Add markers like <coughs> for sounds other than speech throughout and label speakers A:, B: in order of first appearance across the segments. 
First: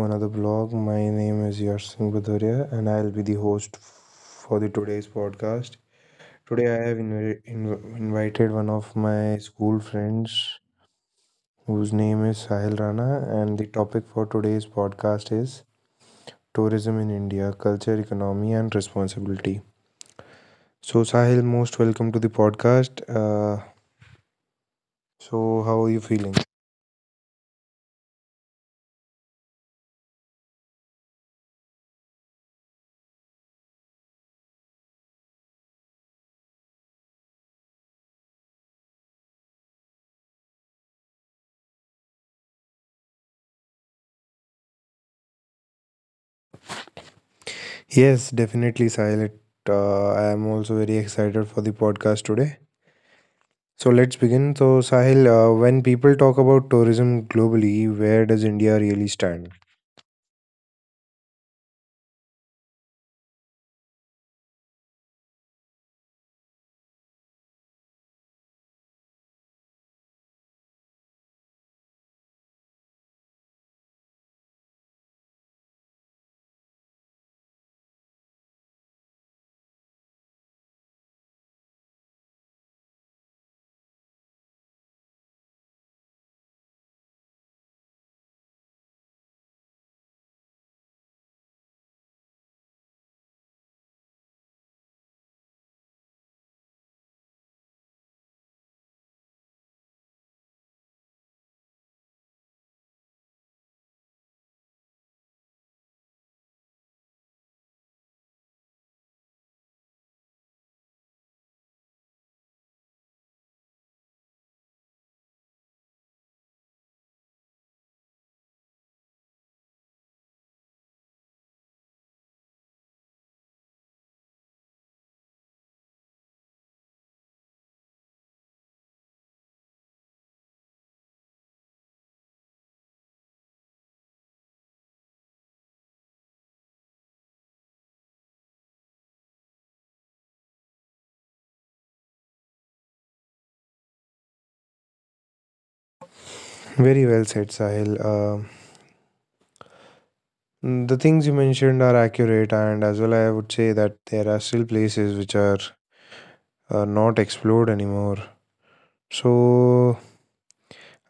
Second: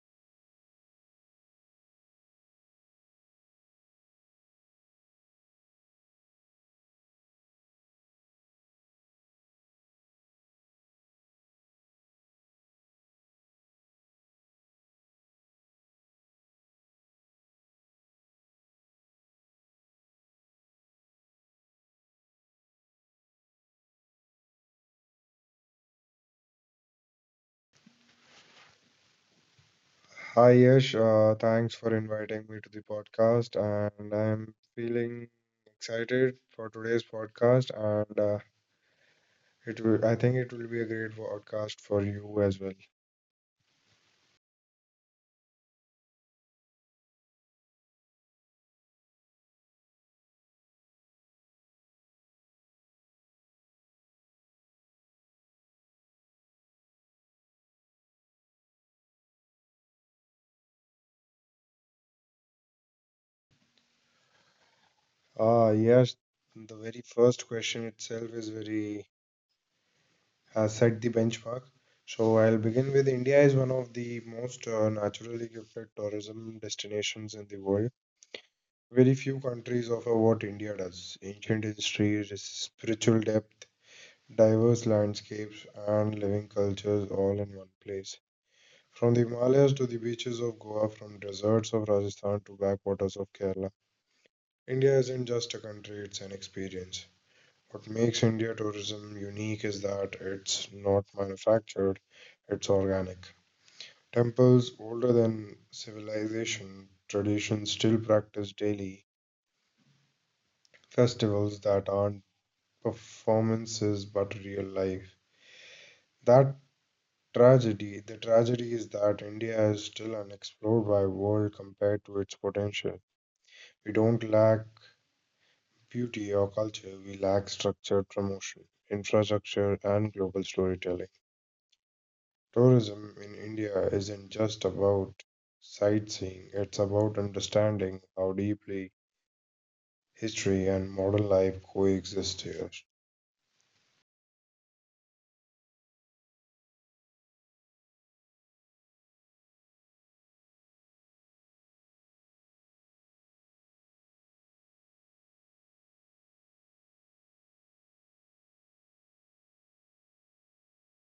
A: another vlog. My name is Yash Singh Bhadoria and I'll be the host for the today's podcast. Today I have invited one of my school friends whose name is Sahil Rana, and the topic for today's podcast is tourism in India, culture, economy and responsibility. So Sahil, most welcome to the podcast. So how are you feeling?
B: Hi Yash, thanks for inviting me to the podcast, and I'm feeling excited for today's podcast, and it will, I think it will be a great podcast for you as well.
A: Yes, definitely Sahil. I am also very excited for the podcast today. So let's begin. So, Sahil, when people talk about tourism globally, where does India really stand?
B: Ah yes, the very first question itself is very has set the benchmark. So I'll begin with India is one of the most naturally gifted tourism destinations in the world. Very few countries offer what India does: ancient history, spiritual depth, diverse landscapes and living cultures all in one place. From the Himalayas to the beaches of Goa, from deserts of Rajasthan to backwaters of Kerala, India isn't just a country, it's an experience. What makes India tourism unique is that it's not manufactured, it's organic. Temples older than civilization, traditions still practiced daily, festivals that aren't performances but real life. That Tragedy. The tragedy is that India is still unexplored by world compared to its potential. We don't lack beauty or culture, we lack structured promotion, infrastructure, and global storytelling. Tourism in India isn't just about sightseeing, it's about understanding how deeply history and modern life coexist here.
A: Very well said, Sahil. The things you mentioned are accurate, and as well, I would say that there are still places which are not explored anymore. So,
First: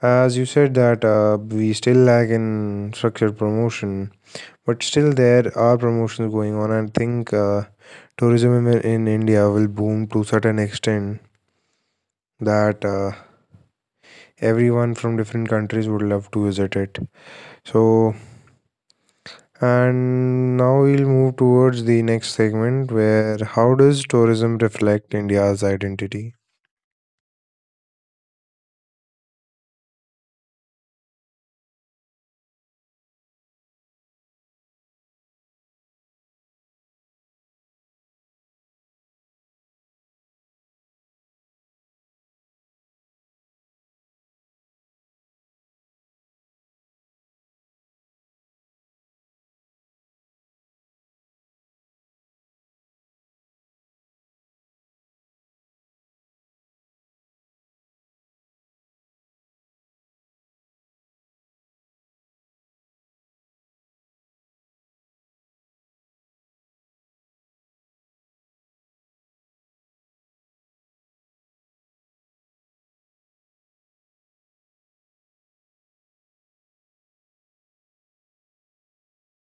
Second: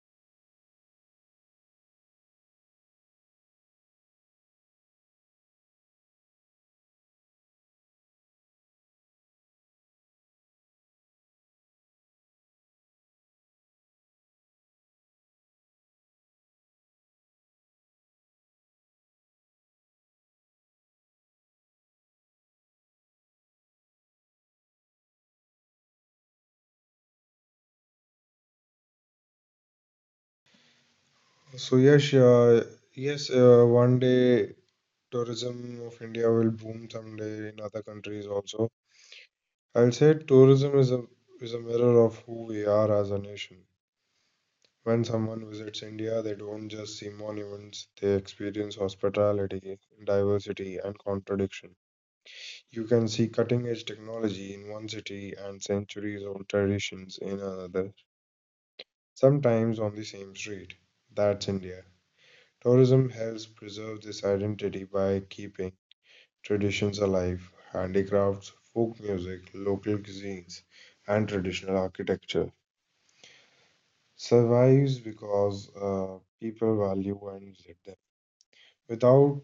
A: as you said, that we still lack in structured promotion, but still there are promotions going on. I think tourism in India will boom to certain extent that. Everyone from different countries would love to visit it. So, and now we'll move towards the next segment where how does tourism reflect India's identity?
B: So yes, uh, yes. One day tourism of India will boom someday in other countries also. I will say tourism is a mirror of who we are as a nation. When someone visits India, they don't just see monuments, they experience hospitality, diversity, and contradiction. You can see cutting edge technology in one city and centuries old traditions in another, sometimes on the same street. That's India. Tourism helps preserve this identity by keeping traditions alive, handicrafts, folk music, local cuisines, and traditional architecture. Survives because people value and live them. Without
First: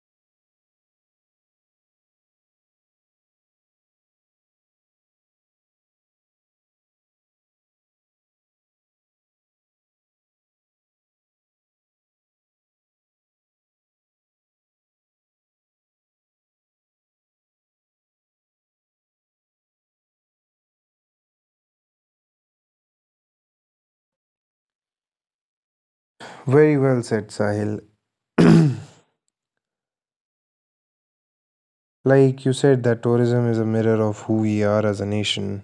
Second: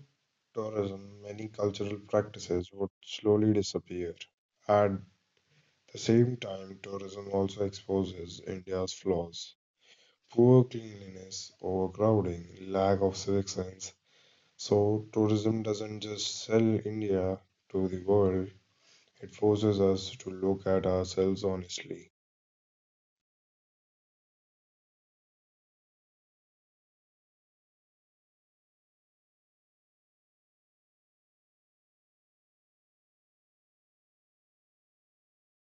B: tourism, many cultural practices would slowly disappear. At the same time, tourism also exposes India's flaws, poor cleanliness, overcrowding, lack of civic sense. So, tourism doesn't just sell India to the world, it forces us to look at ourselves honestly.
A: Very well said, Sahil. <clears throat> Like you said, that tourism is a mirror of who we are as a nation.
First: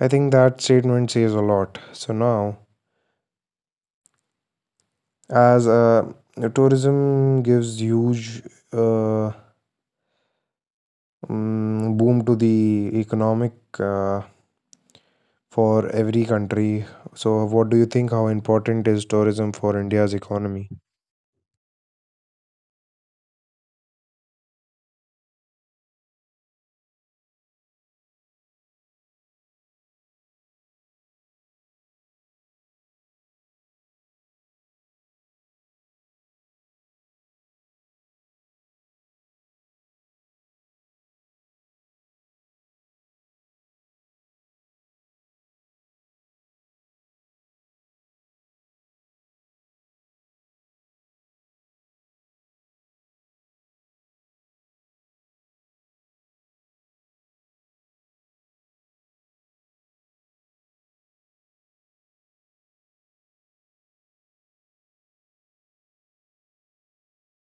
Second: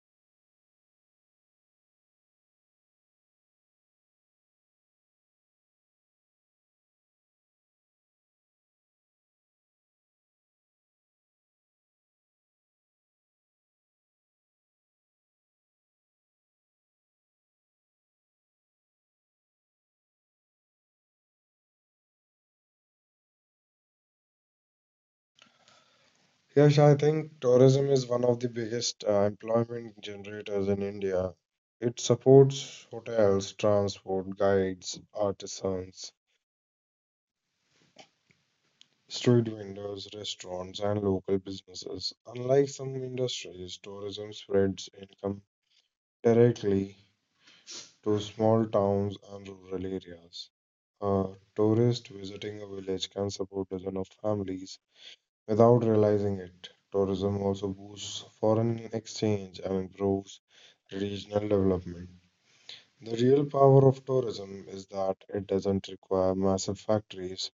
A: I think that statement says a lot. So now, as a tourism gives huge uh, boom to the economic uh, for every country. So, what do you think? How important is tourism for India's economy?
B: Yes, I think tourism is one of the biggest employment generators in India. It supports hotels, transport, guides, artisans, street vendors, restaurants, and local businesses. Unlike some industries, tourism spreads income directly to small towns and rural areas. A tourist visiting a village can support dozens of families. Without realizing it, tourism also boosts foreign exchange and improves regional development. The real power of tourism is that it doesn't require massive factories,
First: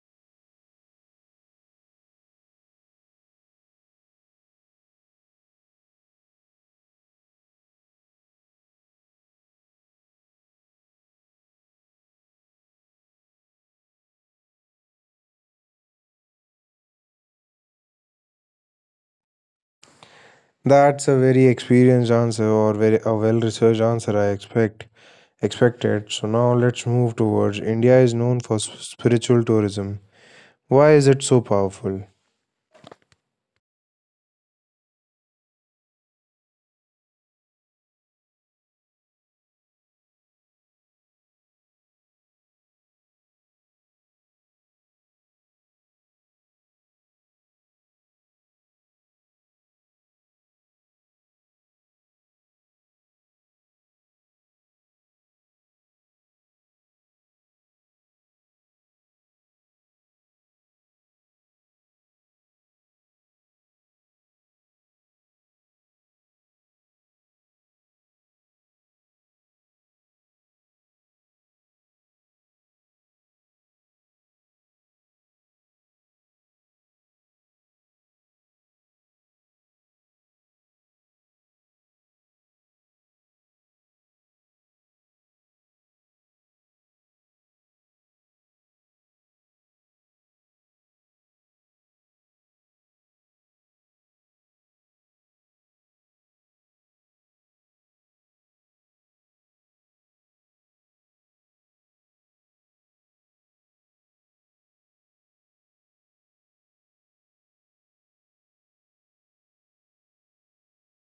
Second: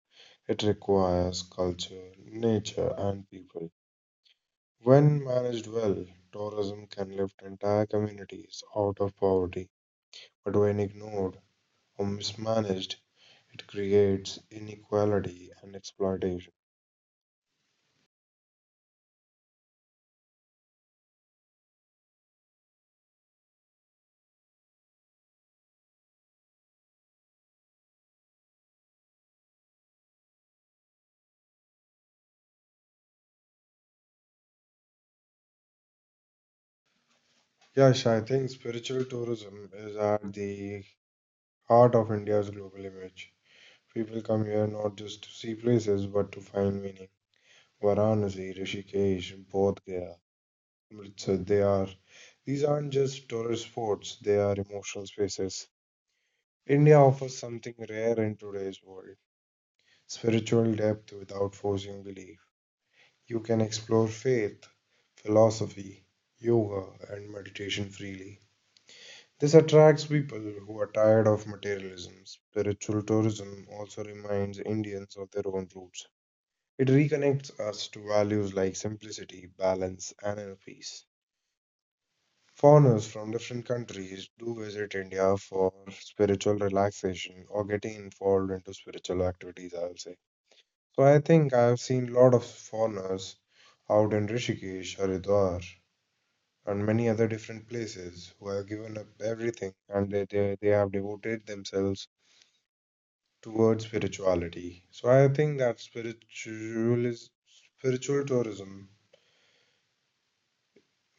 B: it requires culture, nature, and people. When managed well, tourism can lift entire communities out of poverty, but when ignored or mismanaged, it creates inequality and exploitation.
A: That's a very experienced answer or very a well-researched answer. I expect expected. So now let's move towards India is known for spiritual tourism. Why is it so powerful?
B: Yeah, Shai, I think spiritual tourism is at the heart of India's global image. People come here not just to see places but to find meaning. Varanasi, Rishikesh, Bodh Gaya, Amritsar, they are. These aren't just tourist spots, they are emotional spaces. India offers something rare in today's world, spiritual depth without forcing belief. You can explore faith, philosophy, yoga, and meditation freely. This attracts people who are tired of materialism. Spiritual tourism also reminds Indians of their own roots. It reconnects us to values like simplicity, balance, and inner peace. Foreigners from different countries do visit India for spiritual relaxation or getting involved into spiritual activities, I'll say. So I think I've seen a lot of foreigners out in Rishikesh, Haridwar, and many other different places who have given up everything and they have devoted themselves towards spirituality. So I think that spiritual tourism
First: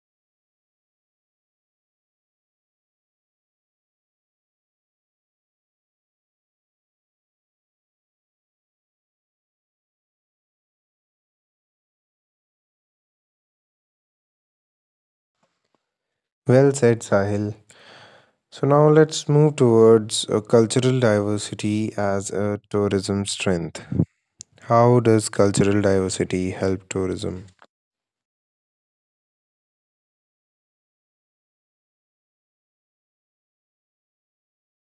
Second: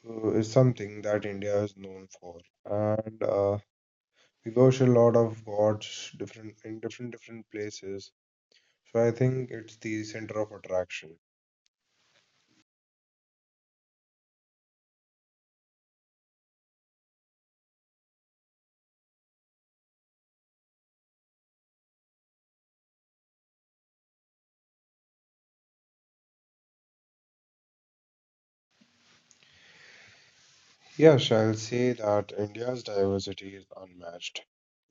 B: is something that India is known for, and we worship a lot of gods different in different places. So I think it's the center of attraction.
A: Well said, Sahil. So now let's move towards cultural diversity as a tourism strength. How does cultural diversity help tourism?
B: Yes, I'll say that India's diversity is unmatched.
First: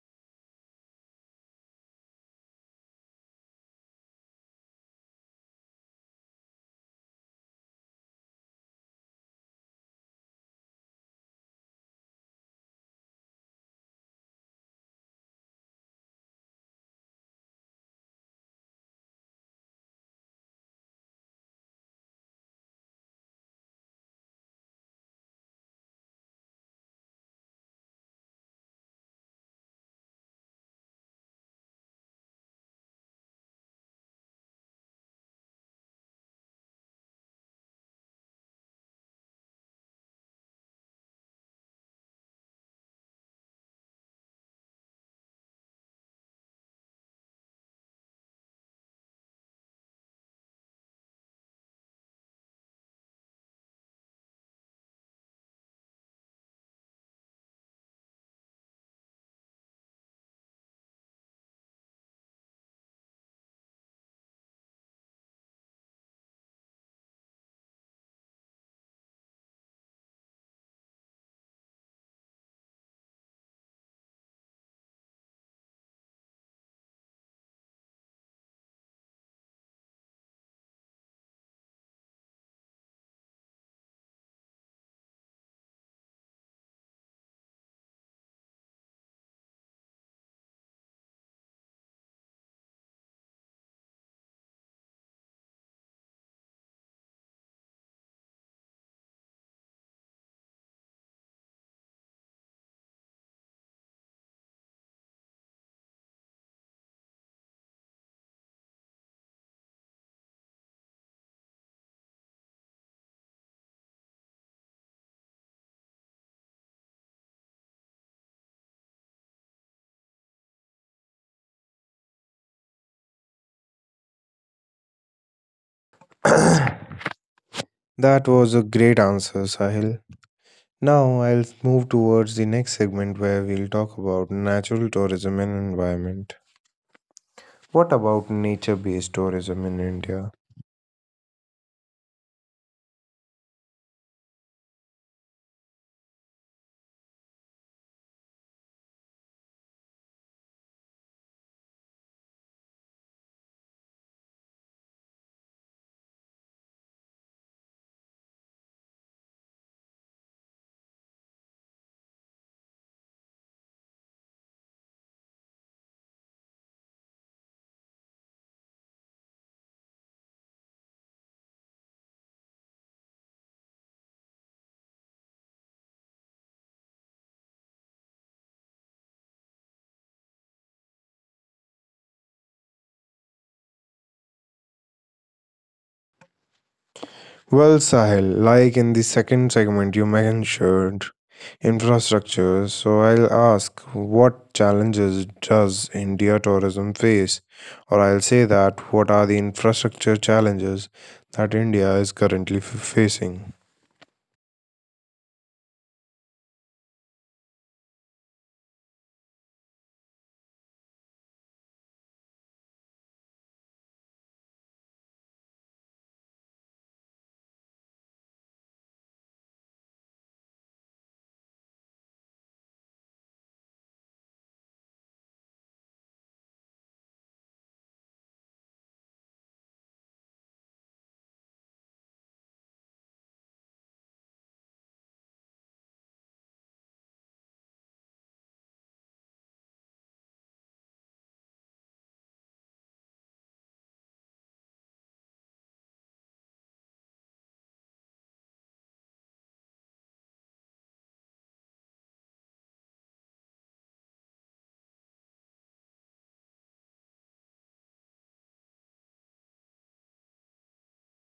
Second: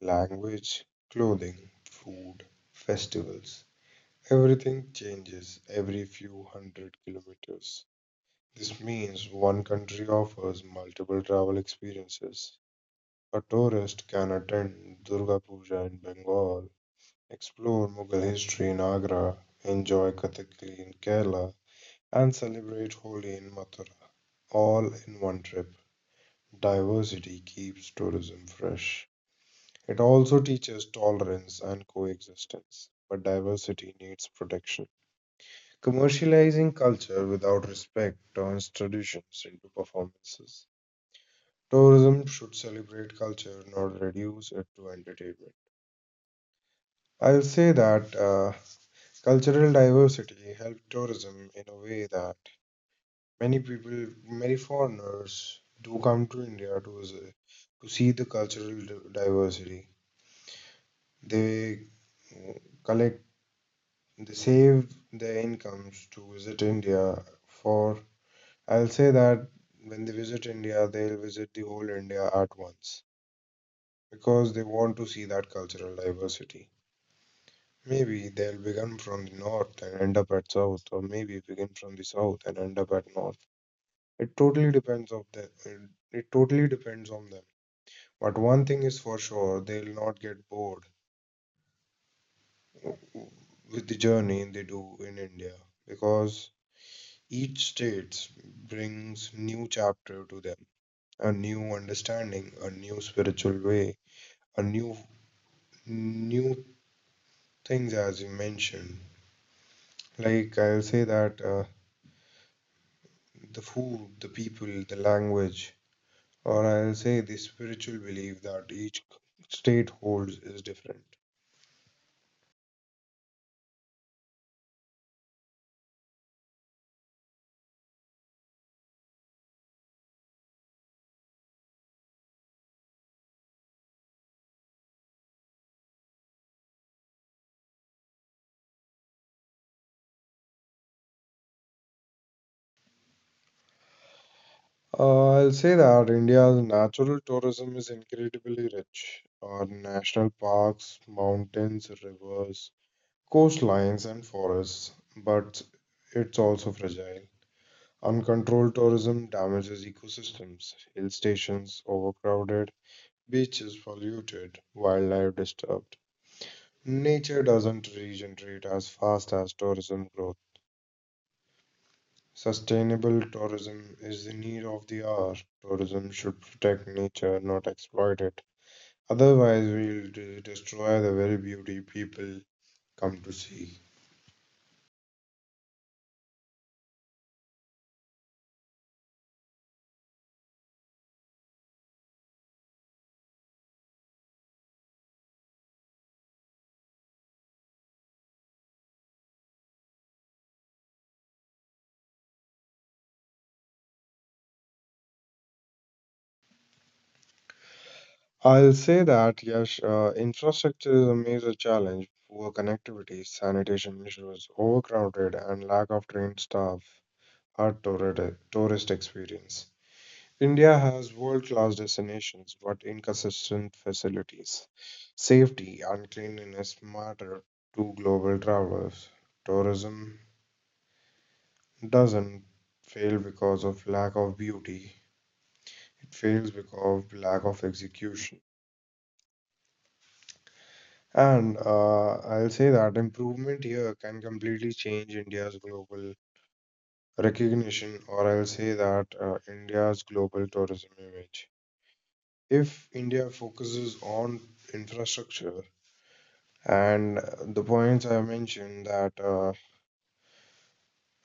B: Language, clothing, food, festivals. Everything changes every few hundred kilometers. This means one country offers multiple travel experiences. A tourist can attend Durga Puja in Bengal, explore Mughal history in Agra, enjoy Kathakali in Kerala, and celebrate Holi in Mathura, all in one trip. Diversity keeps tourism fresh. It also teaches tolerance and coexistence, but diversity needs protection. Commercializing culture without respect turns traditions into performances. Tourism should celebrate culture, not reduce it to entertainment. I'll say that cultural diversity helps tourism in a way that many people, many foreigners, do come to India to visit, to see the diversity. They uh, collect, they save their incomes to visit India for. I'll say that when they visit India, they'll visit the whole India at once because they want to see that cultural diversity. Maybe they'll begin from the north and end up at south, or maybe begin from the south and end up at north. It totally depends of the it, it totally depends on them. But one thing is for sure, they'll not get bored w- w- with the journey they do in India because each state brings new chapter to them, a new understanding, a new spiritual way, a new things as you mentioned. Like I'll say that. The food, the people, the language, or I'll say the spiritual belief that each state holds is different.
A: <coughs> <clears throat> That was a great answer, Sahil. Now, I'll move towards the next segment where we'll talk about natural tourism and environment. What about nature based tourism in India?
B: I'll say that India's natural tourism is incredibly rich. Our national parks, mountains, rivers, coastlines, and forests, but it's also fragile. Uncontrolled tourism damages ecosystems, hill stations overcrowded, beaches polluted, wildlife disturbed. Nature doesn't regenerate as fast as tourism growth. Sustainable tourism is the need of the hour. Tourism should protect nature, not exploit it. Otherwise, we'll destroy the very beauty people come to see.
A: Well, Sahil, like in the second segment, you mentioned infrastructure. So I'll ask what challenges does India tourism face? Or I'll say that what are the infrastructure challenges that India is currently facing?
B: I'll say that, yes, infrastructure is a major challenge. Poor connectivity, sanitation issues, overcrowded, and lack of trained staff are tourist experience. India has world class destinations but inconsistent facilities. Safety and cleanliness matter to global travelers. Tourism doesn't fail because of lack of beauty, it fails because of lack of execution. And I'll say that improvement here can completely change India's global recognition, or I'll say that India's global tourism image. If India focuses on infrastructure, and the points I mentioned that uh,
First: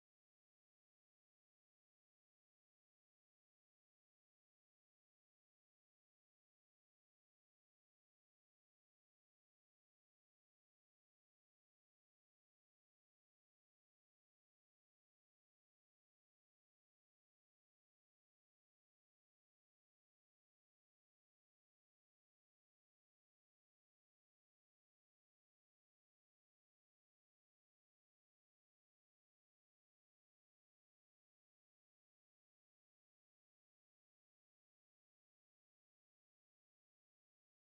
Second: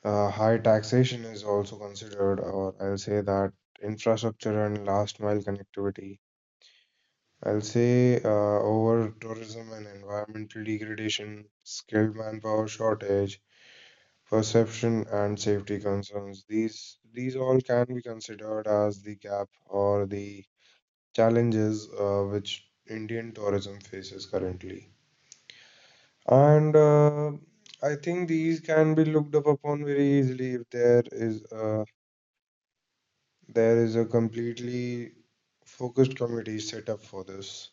B: uh, high taxation is also considered, or I'll say that infrastructure and last mile connectivity. I'll say over tourism and environmental degradation, skilled manpower shortage, perception and safety concerns. These all can be considered as the gap or the challenges which Indian tourism faces currently. And I think these can be looked up upon very easily if there is a completely focused committee set up for this.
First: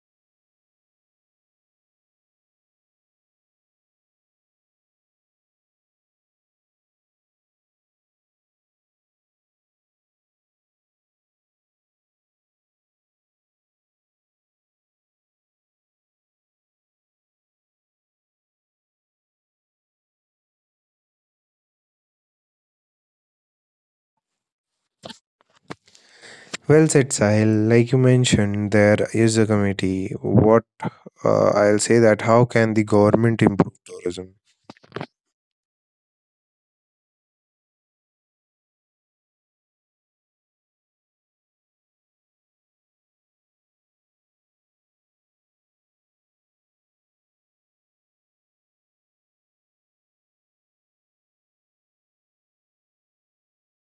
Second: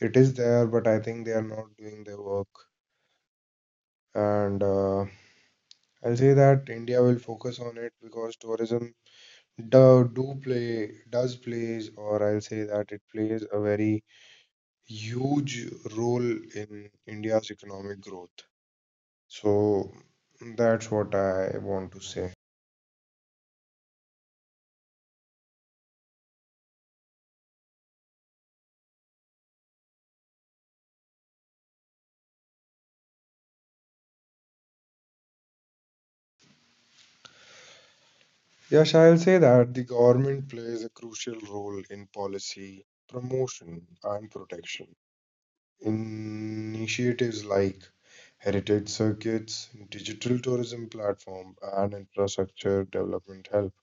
B: It is there, but I think they are not doing their work. And I'll say that India will focus on it because tourism do, do play does plays, or I'll say that it plays a very huge role in India's economic growth. So that's what I want to say.
A: Well said, Sahil. Like you mentioned, there is a committee. What I'll say that how can the government improve tourism?
B: Yes, I'll say that the government plays a crucial role in policy promotion and protection. Initiatives like heritage circuits, digital tourism platform, and infrastructure development help.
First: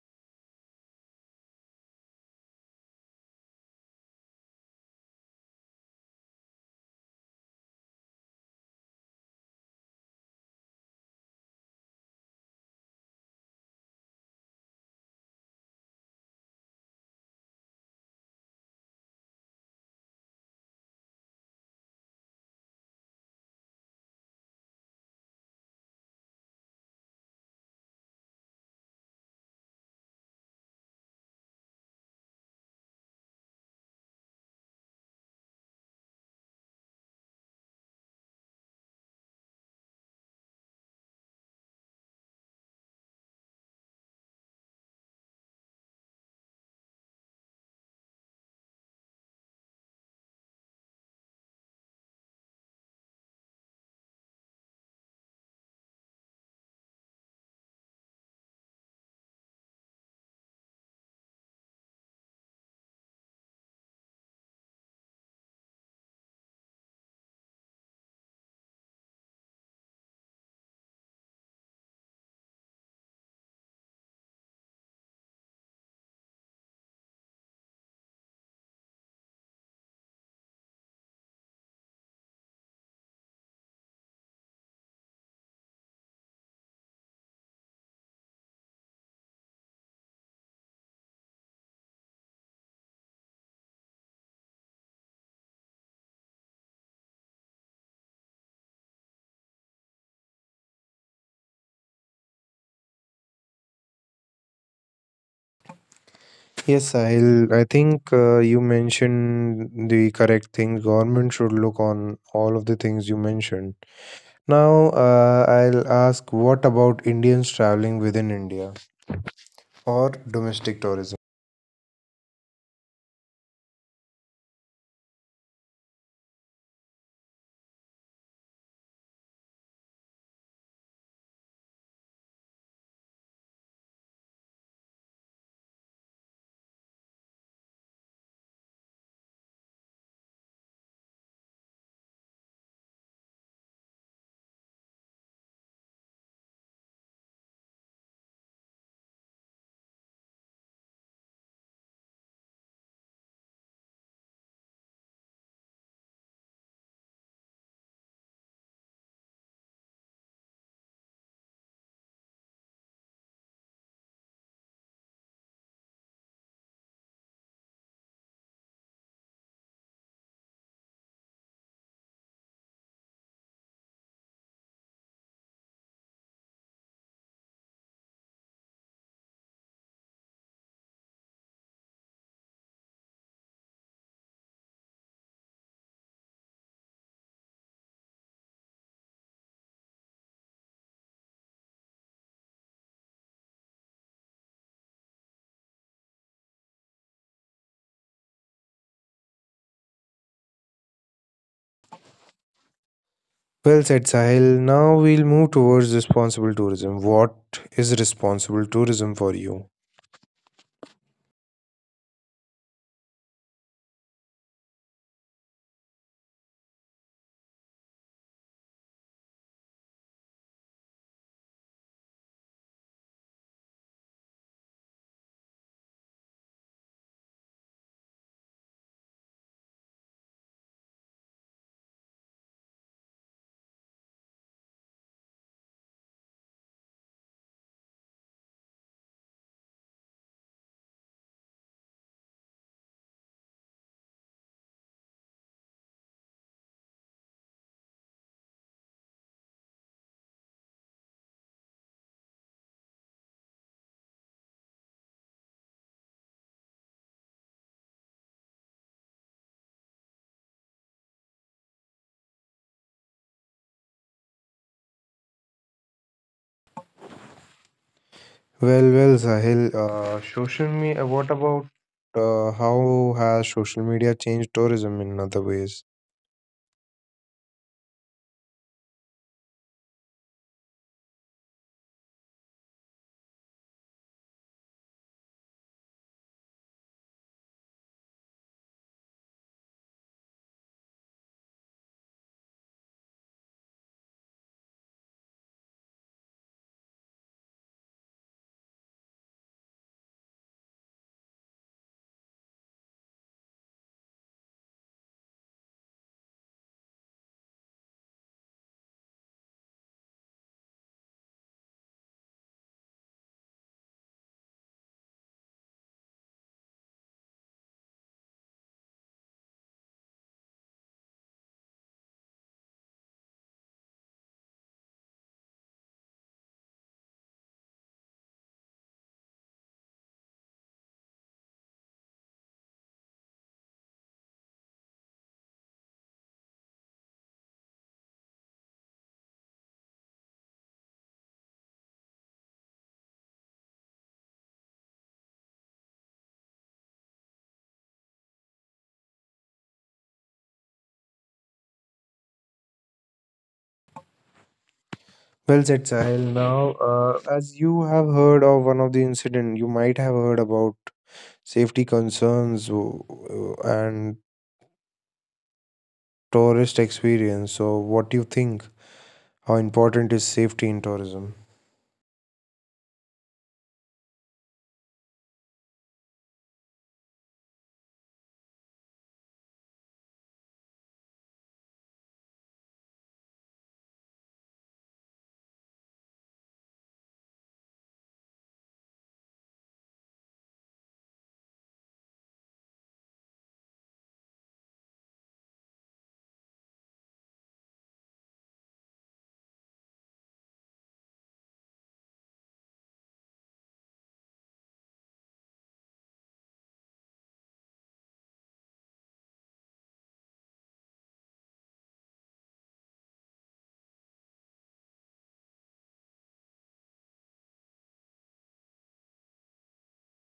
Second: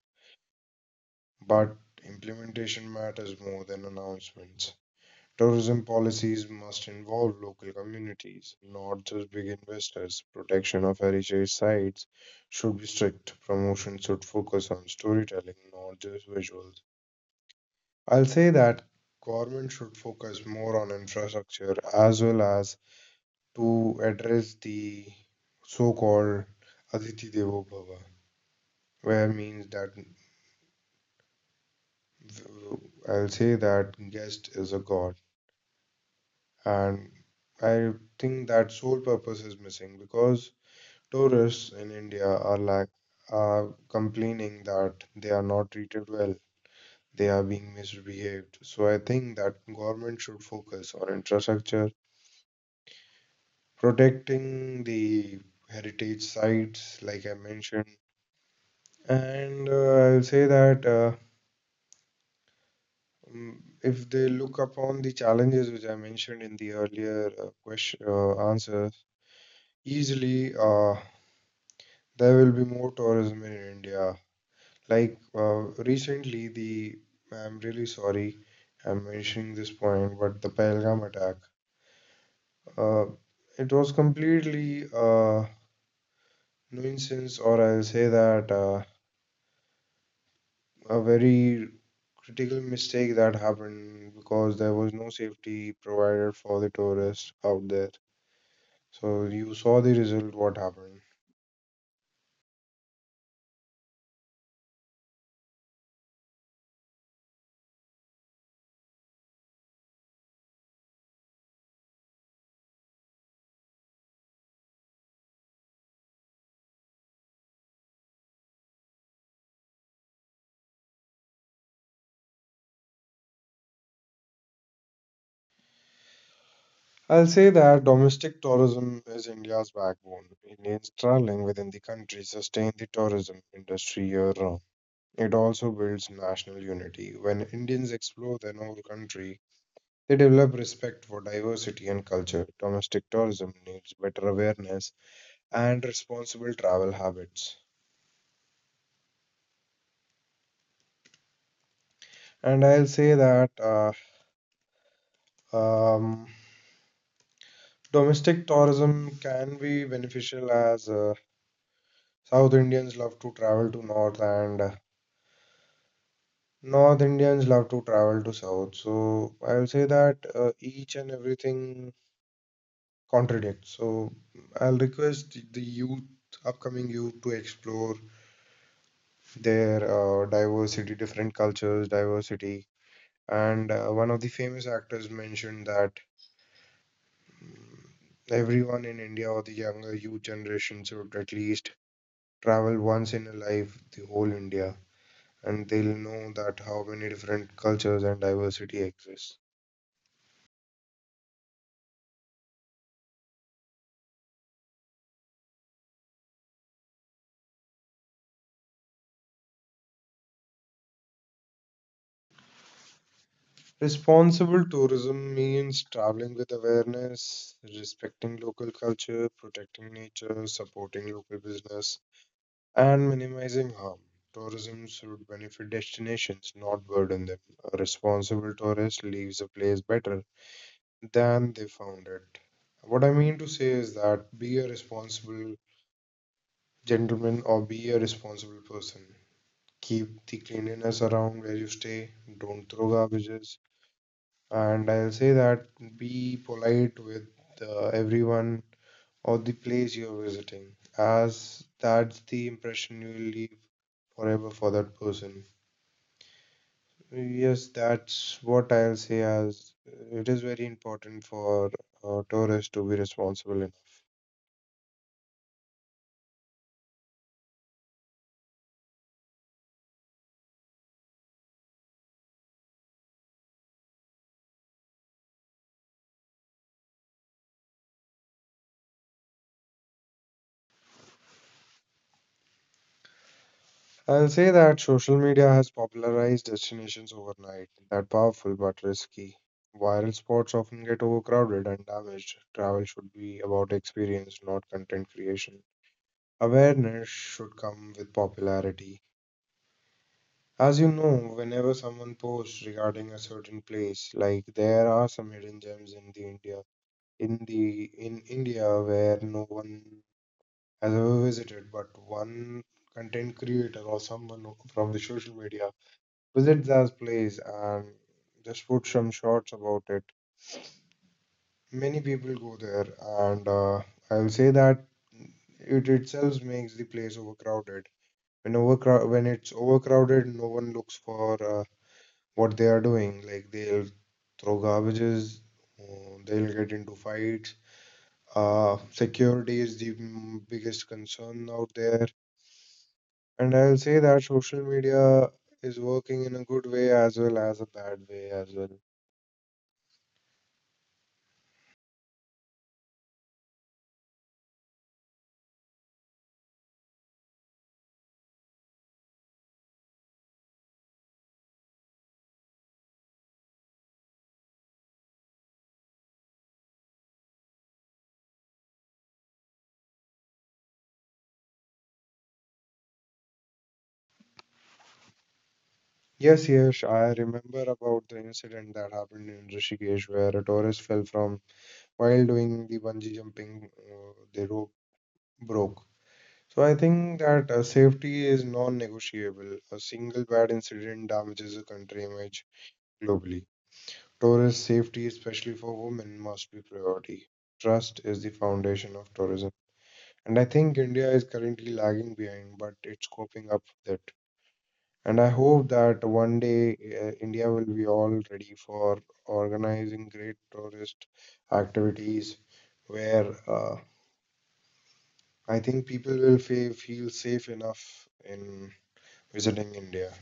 B: But implementation matters more than announcements. Tourism policies must involve local communities, not just big investors. Protection of heritage sites should be strict. Promotion should focus on storytelling, not just visuals. I'll say that government should focus more on infrastructure as well as to address the so-called Aditi Devo Bhava, where means that I'll say that guest is a god, and I think that sole purpose is missing because tourists in India are like are complaining that they are not treated well, they are being misbehaved. So I think that government should focus on infrastructure, protecting the heritage sites, like I mentioned. And I'll say that mm, if they look upon the challenges which I mentioned in the earlier question answers, easily there will be more tourism in India. Like recently, the I'm really sorry I'm mentioning this point, but the Pahalgam attack, uh, it was completely nuisance, or I'll say that. A very critical mistake that happened because there was no safety provided for the tourists out there. So you saw the result what happened.
A: Yes, I think you mentioned the correct thing. Government should look on all of the things you mentioned. Now, I'll ask what about Indians traveling within India or domestic tourism?
B: I'll say that domestic tourism is India's backbone. Indians traveling within the country sustain the tourism industry year round. It also builds national unity. When Indians explore their own country, they develop respect for diversity and culture. Domestic tourism needs better awareness and responsible travel habits. And I'll say that um, domestic tourism can be beneficial as South Indians love to travel to North and North Indians love to travel to South. So I'll say that each and everything contradicts. So I'll request the youth, upcoming youth, to explore their diversity, different cultures, diversity. And one of the famous actors mentioned that everyone in India or the younger youth generation should at least travel once in a life the whole India and they'll know that how many different cultures and diversity exist.
A: Well said, Sahil. Now we'll move towards responsible tourism. What is responsible tourism for you?
B: Responsible tourism means traveling with awareness, respecting local culture, protecting nature, supporting local business, and minimizing harm. Tourism should benefit destinations, not burden them. A responsible tourist leaves a place better than they found it. What I mean to say is that be a responsible Gentlemen, or be a responsible person. Keep the cleanliness around where you stay. Don't throw garbages. And I'll say that be polite with everyone or the place you're visiting, as that's the impression you will leave forever for that person. Yes, that's what I'll say. As it is very important for tourists to be responsible.
A: Well, Sahil, social media, what about how has social media changed tourism in other ways?
B: I'll say that social media has popularized destinations overnight, that powerful but risky. Viral spots often get overcrowded and damaged. Travel should be about experience, not content creation. Awareness should come with popularity. As you know, whenever someone posts regarding a certain place, like there are some hidden gems in the India, in India where no one has ever visited, but one content creator or someone from the social media visit that place and just put some shots about it. Many people go there, and I'll say that it itself makes the place overcrowded. When overcrow when it's overcrowded, no one looks for what they are doing. Like they'll throw garbages, they'll get into fights. Security is the biggest concern out there, and I'll say that social media is working in a good way as well as a bad way as well.
A: Well said, Sahil. Now, as you have heard of one of the incident, you might have heard about safety concerns and tourist experience. So, what do you think? How important is safety in tourism?
B: Yes, yes, I remember about the incident that happened in Rishikesh where a tourist fell from while doing the bungee jumping, the rope broke. So I think that safety is non-negotiable. A single bad incident damages a country image globally. Tourist safety, especially for women, must be priority. Trust is the foundation of tourism, and I think India is currently lagging behind, but it's coping up with it. And I hope that one day India will be all ready for organizing great tourist activities where I think people will fe feel safe enough in visiting India.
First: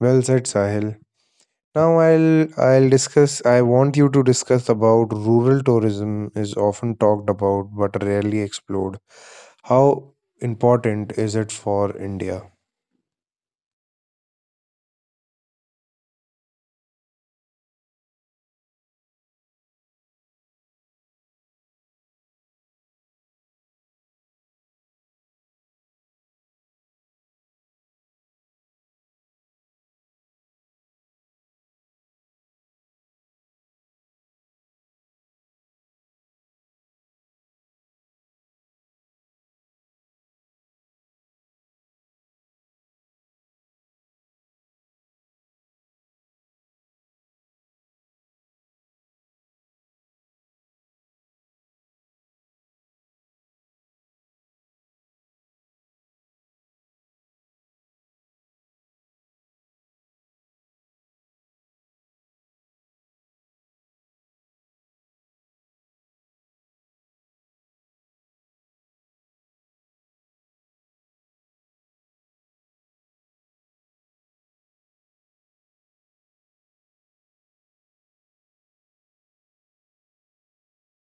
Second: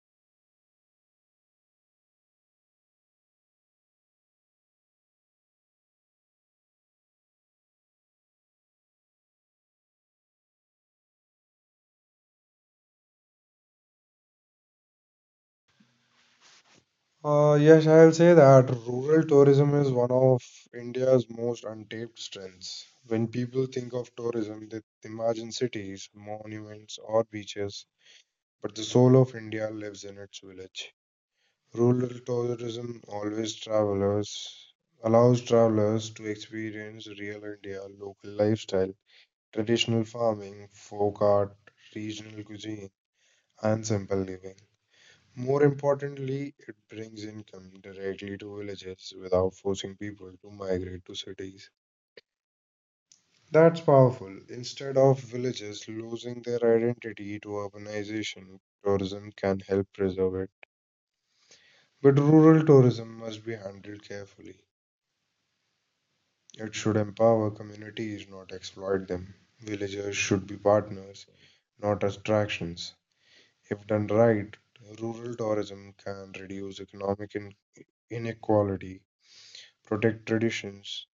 A: Well said, Sahil. Now I want you to discuss about rural tourism is often talked about but rarely explored. How important is it for India?
B: Yes, I'll say that rural tourism is one of India's most untapped strengths. When people think of tourism, they imagine cities, monuments, or beaches, but the soul of India lives in its village. Rural tourism always travelers allows travelers to experience real India local lifestyle, traditional farming, folk art, regional cuisine, and simple living. More importantly, it brings income directly to villages without forcing people to migrate to cities. That's powerful. Instead of villages losing their identity to urbanization, tourism can help preserve it. But rural tourism must be handled carefully. It should empower communities, not exploit them. Villagers should be partners, not attractions. If done right, rural tourism can reduce economic inequality, protect traditions,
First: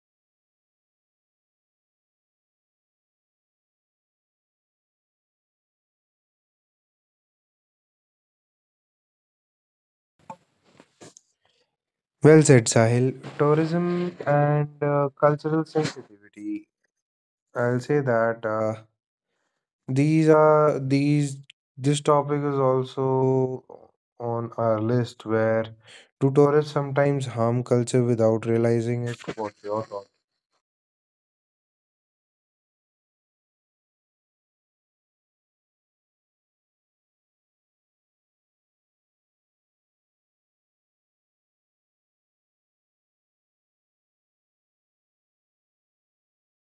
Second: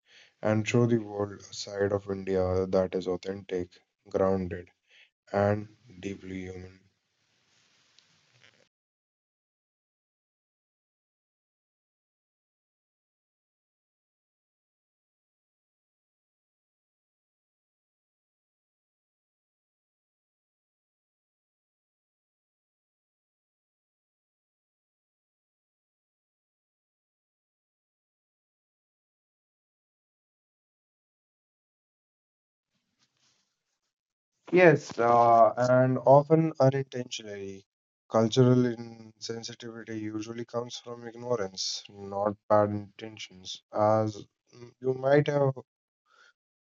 B: and show the world a side of India that is authentic, grounded, and deeply human.
A: Well said, Sahil. Tourism and cultural sensitivity. I'll say that these are these. This topic is also on our list. Where do tourists sometimes harm culture without realizing it? What's your thought?
B: Yes, and often unintentionally. Cultural insensitivity usually comes from ignorance, not bad intentions. As you might have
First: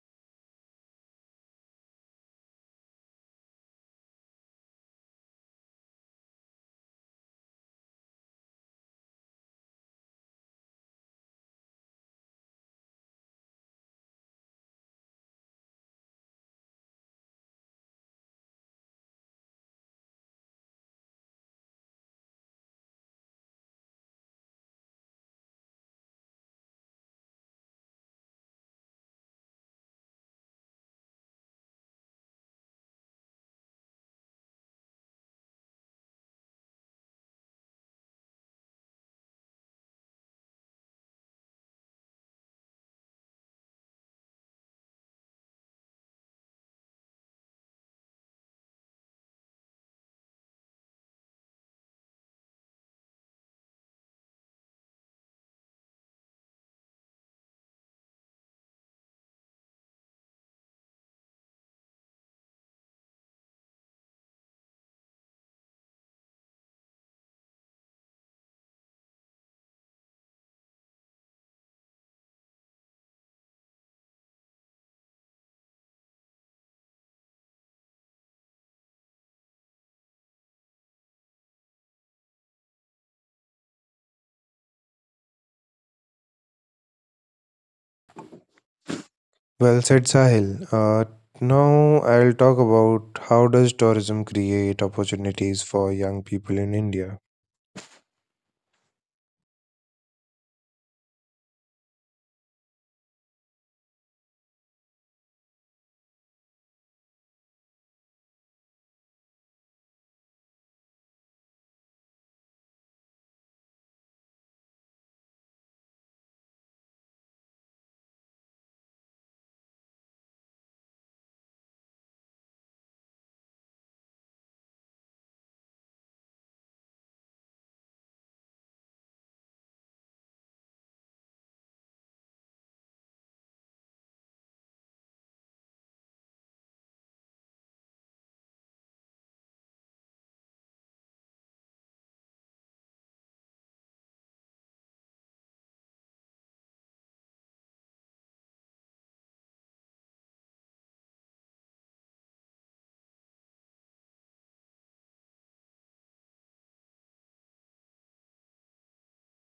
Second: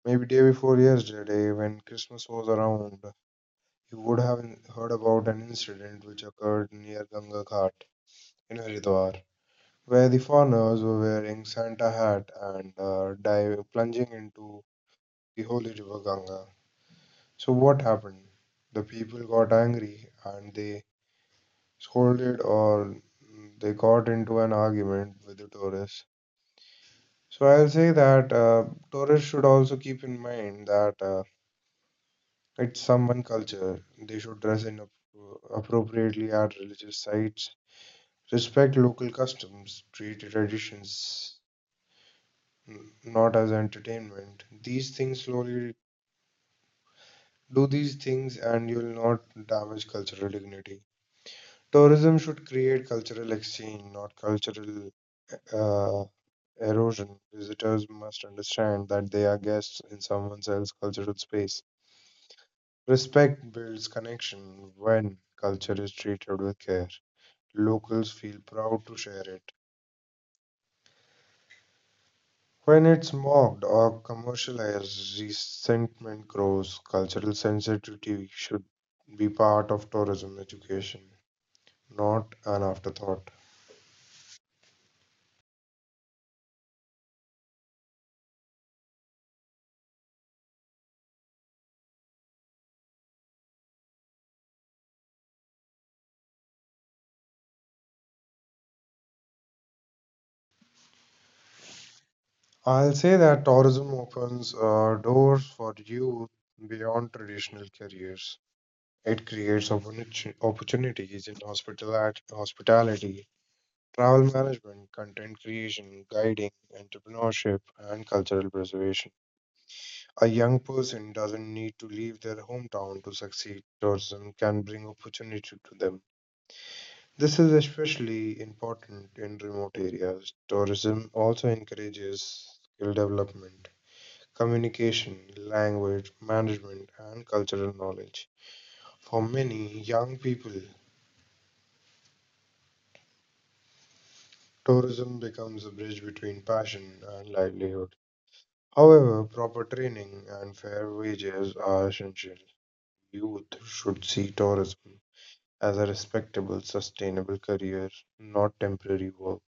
B: maybe day before yesterday, when Christmas was around, you would have heard about an incident which occurred near Ganga Ghat in Haridwar, where the foreigners were wearing Santa hat and plunging into the holy river Ganga. So what happened? The people got angry and they scolded, or they got into an argument with the tourists. So I'll say that tourists should also keep in mind that it's someone culture. They should dress appropriately at religious sites, respect local customs, treat traditions not as entertainment. These things slowly do these things and you'll not damage cultural dignity. Tourism should create cultural exchange, not cultural uh, erosion. Visitors must understand that they are guests in someone else's cultural space. Respect builds connection. When culture is treated with care, locals feel proud to share it. When it's mocked or commercialized, resentment grows. Cultural sensitivity should be part of tourism education, not an afterthought.
A: Well said, Sahil. Now I'll talk about how does tourism create opportunities for young people in India.
B: I'll say that tourism opens doors for youth beyond traditional careers. It creates opportunities in hospitality, travel management, content creation, guiding, entrepreneurship, and cultural preservation. A young person doesn't need to leave their hometown to succeed. Tourism can bring opportunity to them. This is especially important in remote areas. Tourism also encourages skill development, communication, language, management, and cultural knowledge. For many young people, tourism becomes a bridge between passion and livelihood. However, proper training and fair wages are essential. Youth should see tourism as a respectable, sustainable career, not temporary work.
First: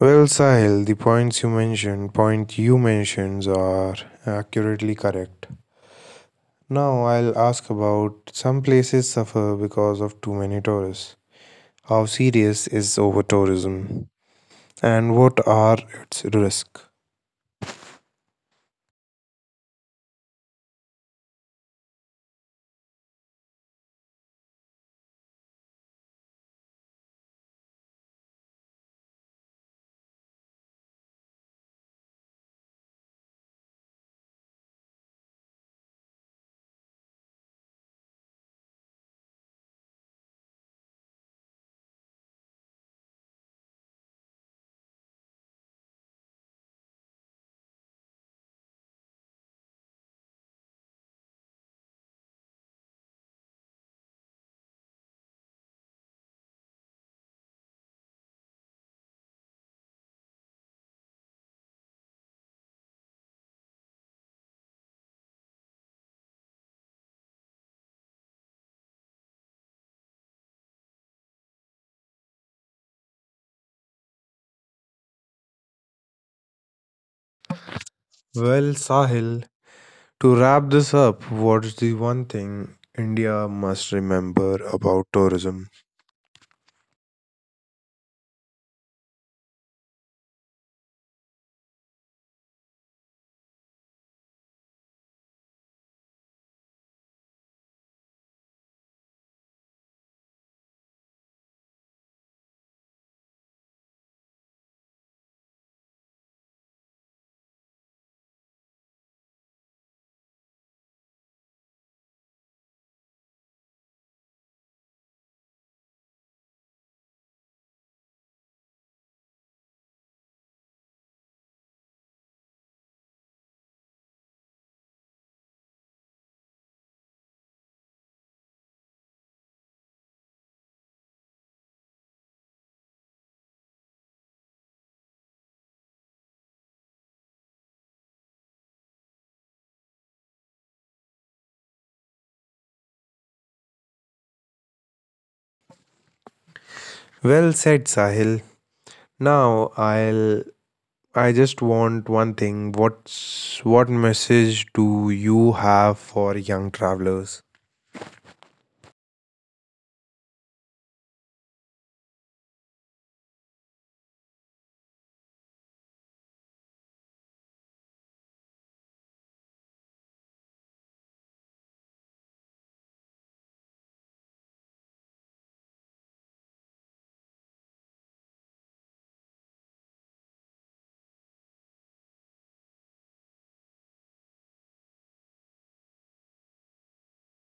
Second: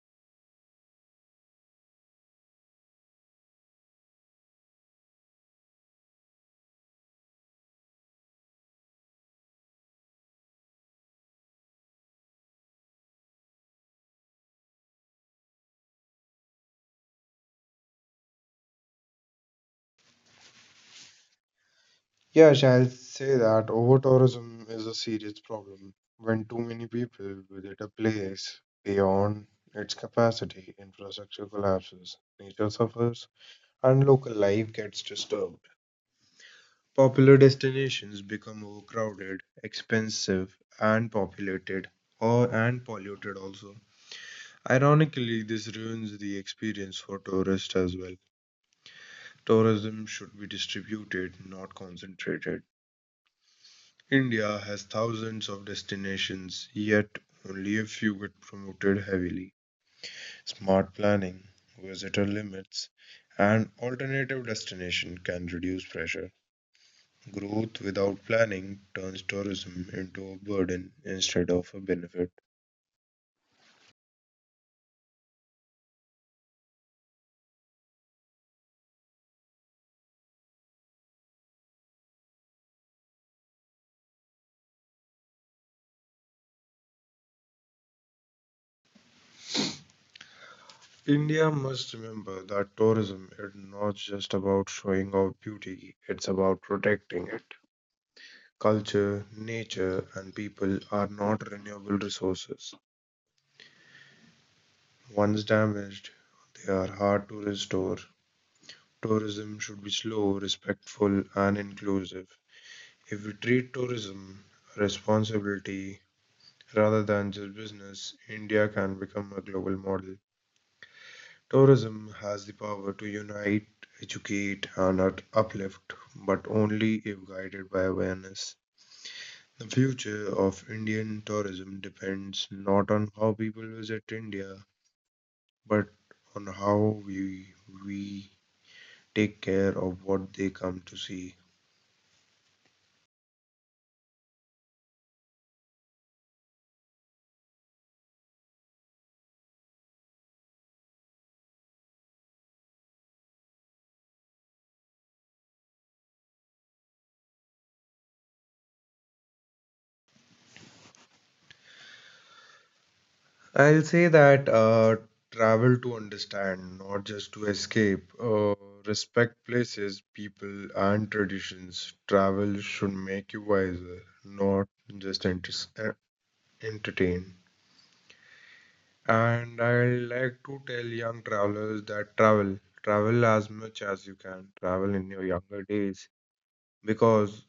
A: Well, Sahil, the points you mentioned, point you mentions are accurately correct. Now I'll ask about some places suffer because of too many tourists. How serious is over tourism and what are its risks?
B: Yes, I'll say that over tourism is a serious problem. When too many people visit a place beyond its capacity, infrastructure collapses, nature suffers, and local life gets disturbed. Popular destinations become overcrowded, expensive, and populated, or and polluted also. Ironically, this ruins the experience for tourists as well. Tourism should be distributed, not concentrated. India has thousands of destinations, yet only a few get promoted heavily. Smart planning, visitor limits, and alternative destination can reduce pressure. Growth without planning turns tourism into a burden instead of a benefit.
A: Well, Sahil, to wrap this up, what's the one thing India must remember about tourism?
B: India must remember that tourism is not just about showing off beauty, it's about protecting it. Culture, nature, and people are not renewable resources. Once damaged, they are hard to restore. Tourism should be slow, respectful, and inclusive. If we treat tourism a responsibility rather than just business, India can become a global model. Tourism has the power to unite, educate, and uplift, but only if guided by awareness. The future of Indian tourism depends not on how people visit India, but on how we take care of what they come to see.
A: Well said, Sahil. Now I just want one thing. What message do you have for young travelers?
B: I'll say that travel to understand, not just to escape. Respect places, people, and traditions. Travel should make you wiser, not just uh, entertain. And I like to tell young travelers that travel as much as you can, travel in your younger days, because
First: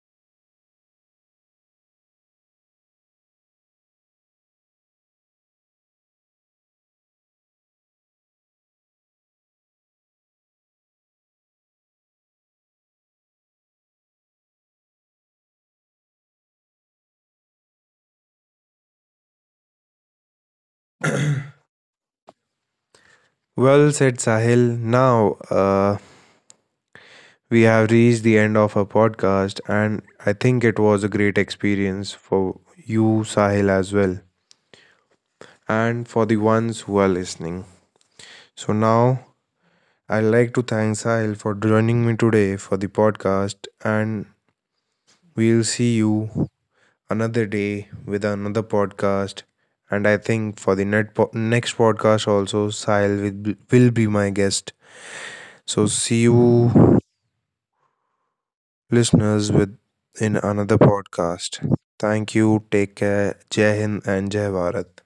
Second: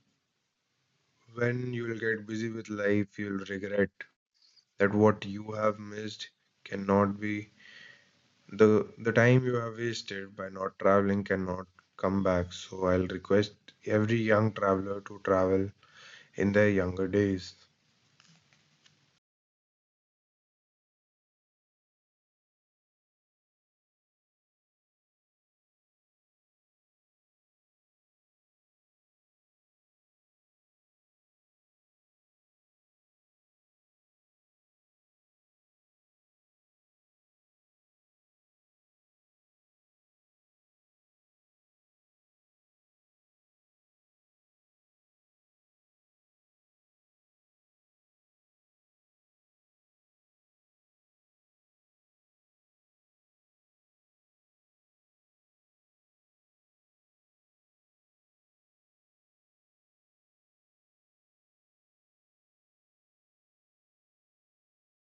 B: when you'll get busy with life, you'll regret that what you have missed cannot be. The time you have wasted by not traveling cannot come back, so I'll request every young traveler to travel in their younger days.
A: Well said, Sahil. Now we have reached the end of our podcast, and I think it was a great experience for you, Sahil, as well, and for the ones who are listening. So now I'd like to thank Sahil for joining me today for the podcast, and we'll see you another day with another podcast. And I think for the next podcast, also, Sahil will be my guest. So, see you, listeners, with in another podcast. Thank you. Take care. Jai Hind and Jai Bharat.